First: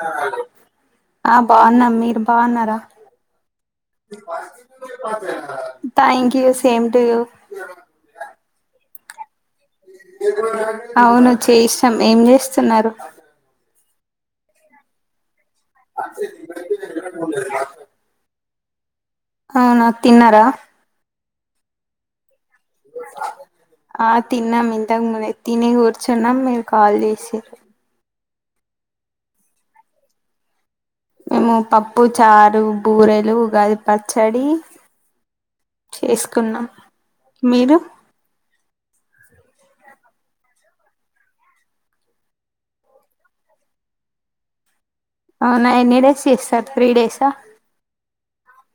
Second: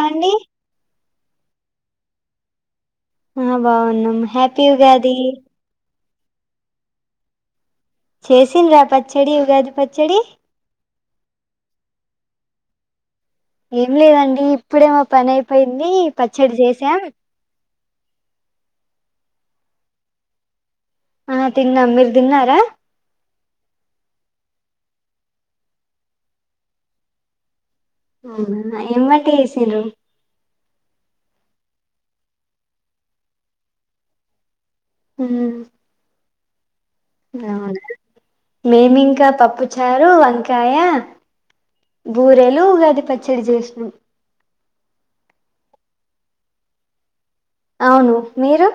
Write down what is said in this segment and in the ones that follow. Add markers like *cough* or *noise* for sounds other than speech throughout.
ఆ అండి ఆ బాగున్నా మీరు బాగున్నారా ఆ బాగున్నాం happy Ugadi thank you same to you చేసిండ్ర పచ్చడి ఉగాది పచ్చడి అవును చేసినం ఏం చేస్తున్నారు ఏం లేదండి ఇప్పుడే మా పని అయిపోయింది పచ్చడి జేసాం అవున తిన్నారా ఆ తిన్నాం మీరు తిన్నారా ఆ తిన్నాం ఇంతకు ముందే తిని కుర్చున్నం మీరు కాల్ చేసిర్రు అవునా ఎం వంట చేసిర్రు మేము పప్పు చారు బూరెలు ఉగాది పచ్చడి మ్మ్ కున్నం అ మేమింకా పప్పు చారు వంకాయ బూరేలు ఉగాది పచ్చడి చేష్ణం అవునా ఎన్ని డేస్ చేస్తారు త్రీ డేసా ఆవును మీరు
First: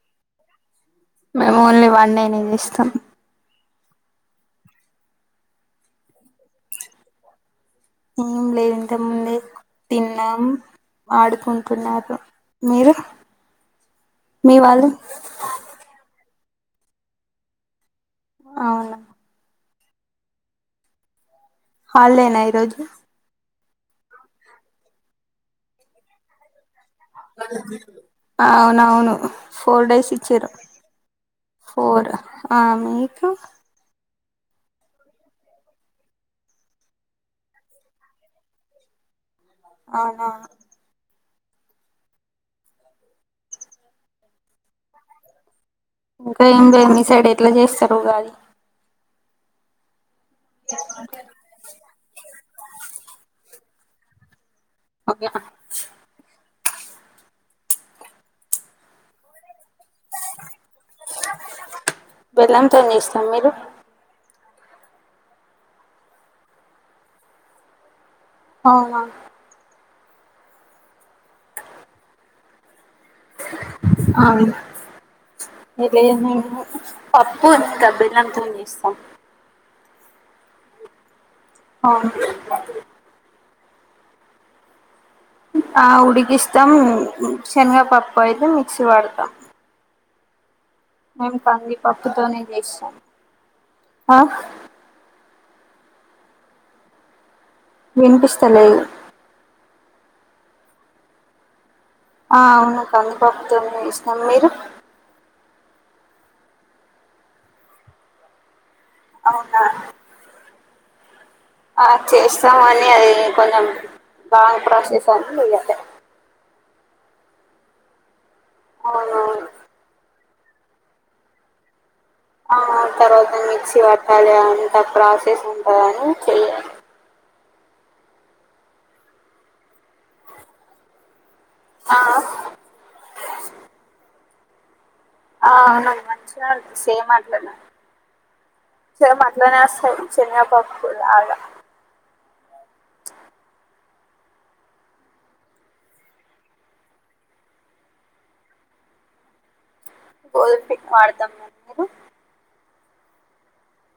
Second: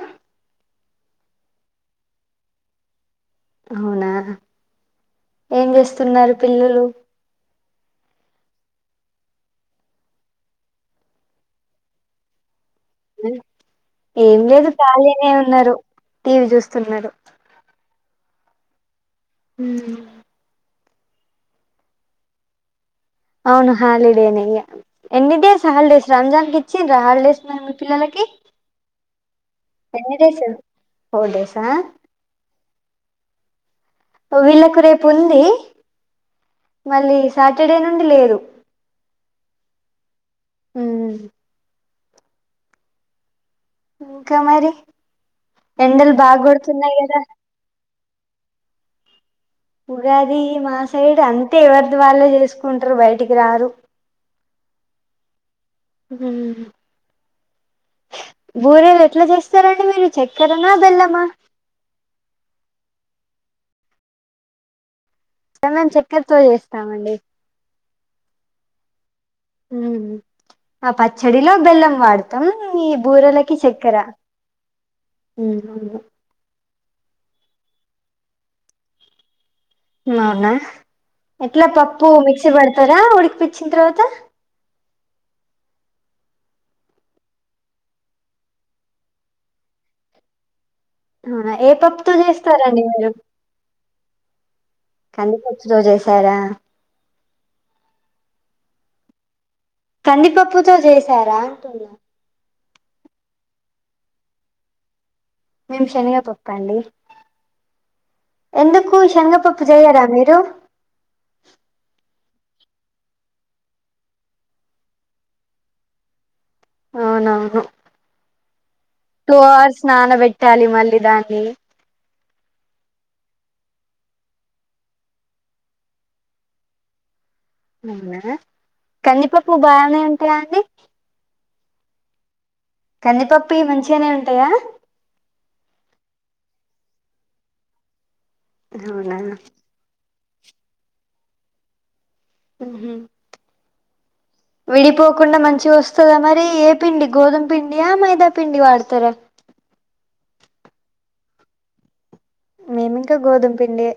మేమ్ ఓన్లీ వన్ డేనే చేస్తాం అవునా ఏం చేస్తున్నారు పిల్లలు ఏం లేద్ ఇంత ముందే తిన్నాం ఆడుకుంటున్నారు మీరు ఏం మీ లేదు వాళ్ళు ఖాళీనే ఉన్నారు టీవీ చుస్తున్నారు అవునా మ్మ్ హాలిడేనా ఈరోజు అవును హాలిడేనే ఇగ ఎన్ని డేస్ హాల్డేస్ రంజాన్ కి ఇచ్చిండ్రా హాలిడేస్ మరి మీ పిల్లలకి అవునవును ఫోర్ డేస్ ఇచ్చిర్రు ఫోర్ డేసా ఫోర్ ఆ మీకు వీళ్లకు రేపుంది మళ్ళీ సాటర్డే నుండి లేదు అవునా ఉమ్ ఇంక మరి ఎండలు ఇంకా ఏం లేదు బాగోడుతున్నాయ్ మీ కద సైడ్ ఎట్లా చేస్తారు ఉగాది ఉగాది మా సైడ్ అంతే ఎవర్ది వాళ్ళే చేస్కుంటరు బయటికి రారు ఓకేనా మ్మ్ బురేలు ఎట్లా చేస్తారం డి మీరు చెక్కెరణ బెల్లమా బెల్లంతోని చేస్తాం మీరు మీమ్ చేక్కెర్తో చేస్తామండి అవునా మ్మ్ ఆ పచ్చడిలో బెల్లం వాడుతాం ఇ బూరెలకి చేక్కెర అవును మ్ అవును ఎట్లా చేస్తాం మేము పప్పు ఇంకా బెల్లంతోని చేస్తాం మ్ అవునా ఎట్లా పప్పు అవును మిక్సీ పడుతర ఉడికిపిచ్చిన తర్వాత ఆ ఉడికిస్తాం శెనగ పప్పు ఆయితే మిక్సీ పడుతాం అవునా ఏ పప్పుతో కందిపప్పుతోనే చేస్తారండి చేస్తాం మీరు ఆ కందిపప్ త్ చేశారా వినిపిస్తలేదు కందిపప్పుతో జేసారా అంటున్నా ఆ అవును కంది పప్పుతోనే ఎసినం మీరు మేము శనిగపప్పండి ఎందుకు అవునా శనిగపప్పు జేయ్యరా మీరు ఆ చేస్తాము అని అది కొంచం బాగ ప్రాసెస్ అని ఇయ్యాలే అవునవును టూ అవునవును అవర్స్ నాన పెట్టాలి మళ్ళీ దాన్ని ఆ తర్వాత మిక్సీ పట్టాలి అంత ప్రాసెస్ ఉంటందని చెయ్యలె అవునా కందిపప్పు బాగనే ఉంటాయా అండి ఆ కందిపప్పుయి మంచిగానే ఉంటయా ఆ అవునండి మంచిగనే సేమ్ అట్లనే అవునా సేమ్ అట్లనే అస్తయి చెనగపప్పు లాగ ఉ హు విడిపోకుండా మంచిగొస్తదా మరి ఏ పిండి గోధుమ పిండీ ఆ మైద పిండి వాడతరా గోధుమ పిండి వాడతము మీరు మేమింకా గోధుమ్ పిండే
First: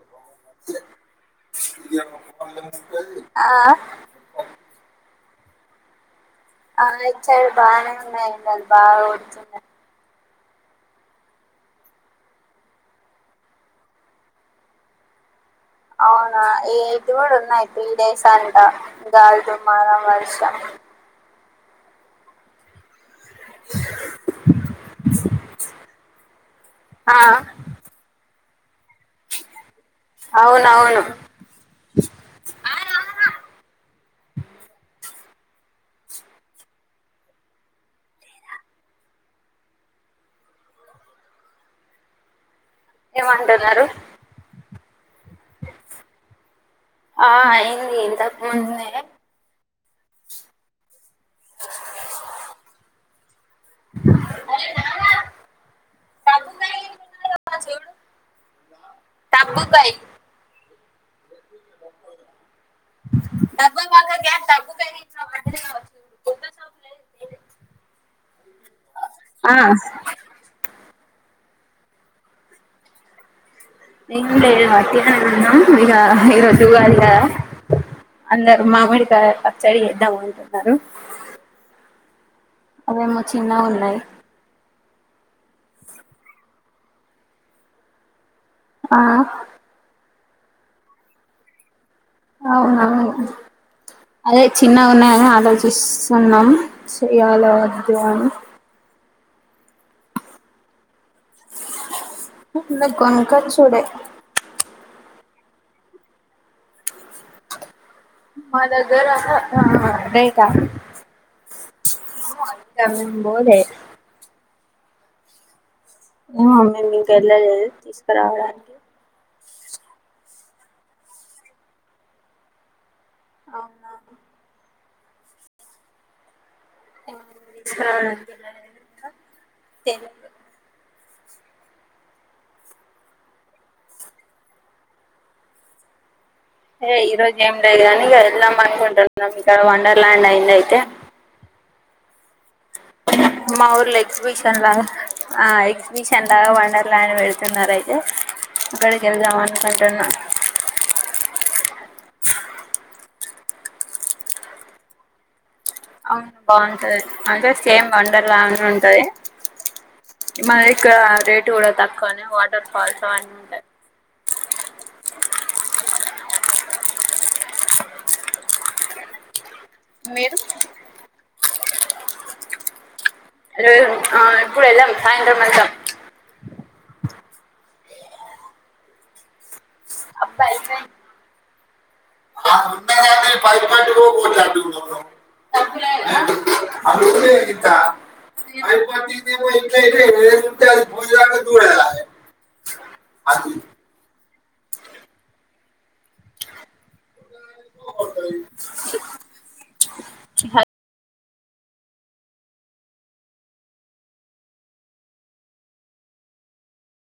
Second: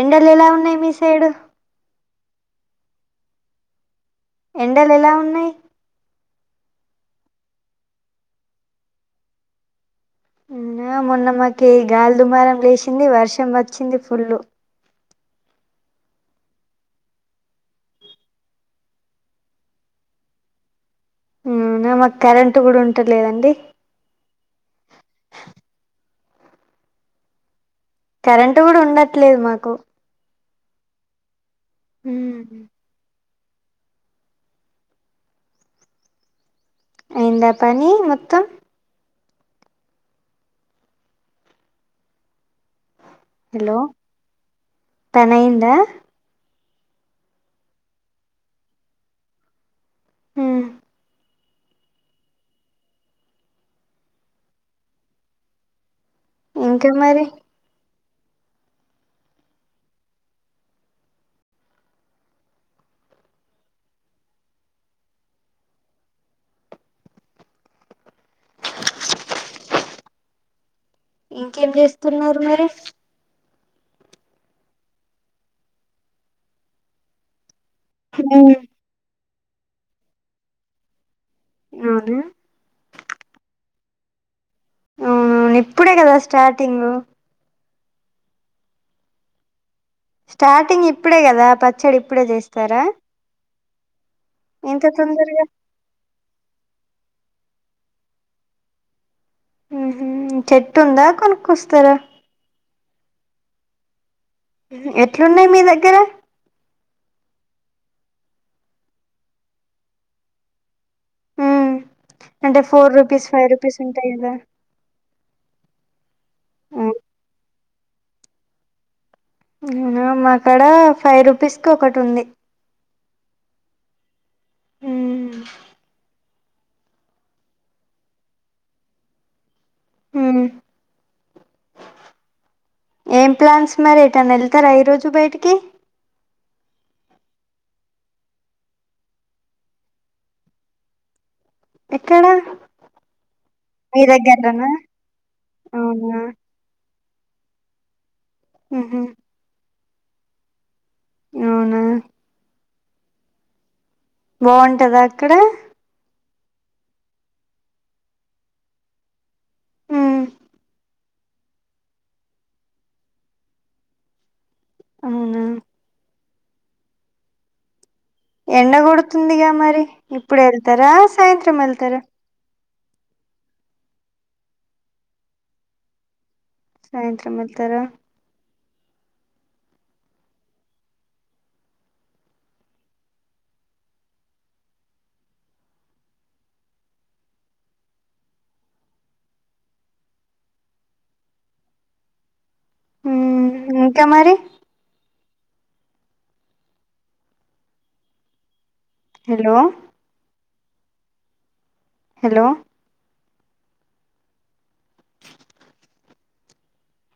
ఎండలెలా ఉన్నాయ్ మీ సైడు ఆ ఎండలెలా ఉన్నయ్ ఆ ఇట్ సైడ్ బానే ఉన్నయి ఎండలు బాగా కొడుతున్నాయ్ నిన్నా మొన్నమాకి గాలి దుమారం లేచింది వర్షం వచ్చింది ఫుల్లు అ అవునా ఇటు కూడా ఉన్నాయి త్రీ డేస్ అంటా గాలి దమారం వర్షం అవునా మాకు కరెంట్ కూడా ఉంటలేదండి ఆ కరెంటు కూడా ఉండట్లేదు మాకు అవునవును ఊమ్ అయిందా పని మొత్తం ఏమంటున్నారు పనైందా ఆ అయింది ఇంతక ముందే ఉమ్ ఇంకేం మరి తబ్బుకాయ్ పక్కకి డబ్బుకాయ్ ఇట్లా పడ్డది కావచ్చు ఆ ఇంకేం చేస్తున్నరు మరి ఇంగేమా తినన్నా ఇగ ఈరోజు ఉగాది కద ఉమ్ అందరు మామిడికాయ పచ్చడి చేద్దామంటున్నరు అవున అవేమో చిన్నగున్నయ్ ఆ ఇప్పుడే గదా స్టార్టింగ్ ఆ స్టార్టింగ్ ఇప్పుడే కదా పచ్చడిప్పుడే చేస్తారా అవునవును అదే చిన్నగా ఇంత ఉన్నాయని తొందరగా ఆలోచిస్తున్నాం చేయాలవద్దు అని ఉ హు చెట్టు ఉందా కొనుక్కొస్తారా ఇంగ కొనుక్కొచ్చు డే ఎట్లున్నాయ్ మీ దగ్గర మా దగ్గర రేట్ ఆ ఉమ్ అంటే ఫోర్ రూపీస్ ఫై పోలే రూపీస్ ఉంటాయి గద ఆహ్ మీమ్మ్ ఇంక ఎళ్లలేదు తీసుకరావడానికి *unintelligible* మ కాడ ఫైవ్ రూపీస్కికటి ఉంది అవునా ఉహ్మ్మ్ సారే ఉమ్ ఏం ప్లాన్స్ మరి ఇటైనా ఎళ్తారా ఈరోజు బైటికి హే ఈరోజు ఏం లేదు గాని వెళ్దామనుకుంటున్న వండర్ ల్యాండ్ అయిందయితే ఎక్కడా మా ఊర్ల ఎక్సిబిషన్ లాగా అ అవునా ఎక్సిబిషన్ లాగా వండర్లా ల్యాండ్ వెడ్ తున్నారయితే ఇక్కడికి ఉహు వెళ్దాం అనుకుంటున్నా అవునా బావుంటద అక్కడ అవును బావుంటది అంటే సేమ్ వండర్ లానే ఉంటాది ఉమ్ మాది ఇక్కడ రేటు కూడా తక్కువనే వాటర్ ఫాల్స్ అవన్నీ ఉంటాయి అవునా ఎండ గొడుతుందిగా మరి మీరు ఇప్పుడు ఎల్తారా సాయంత్రం ఎళ్తారా లేదు ఆ ఇప్పుడు ఏళ్ళం సాయంత్రం ఎల్తామ్ సాయంత్రం ఏళ్తారా అబ్బాయిపోయింది ఆహ్ ఉనెయ్ కని పైపు కట్ *unintelligible* ఫ్ చేయాలి మ్ అ ఇంకా మరీ హలో హలో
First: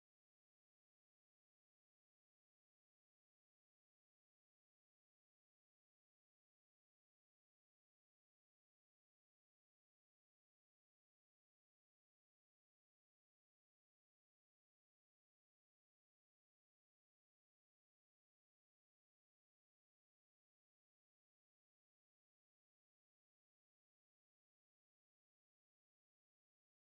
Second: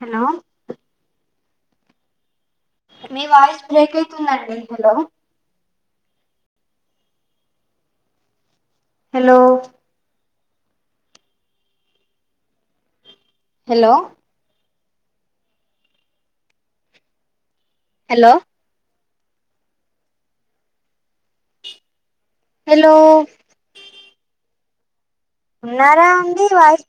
హలో మీ వాయిస్ బ్రేక్ అయితుందండి hello hello hello hello hello ఉన్నారా అండి వాయస్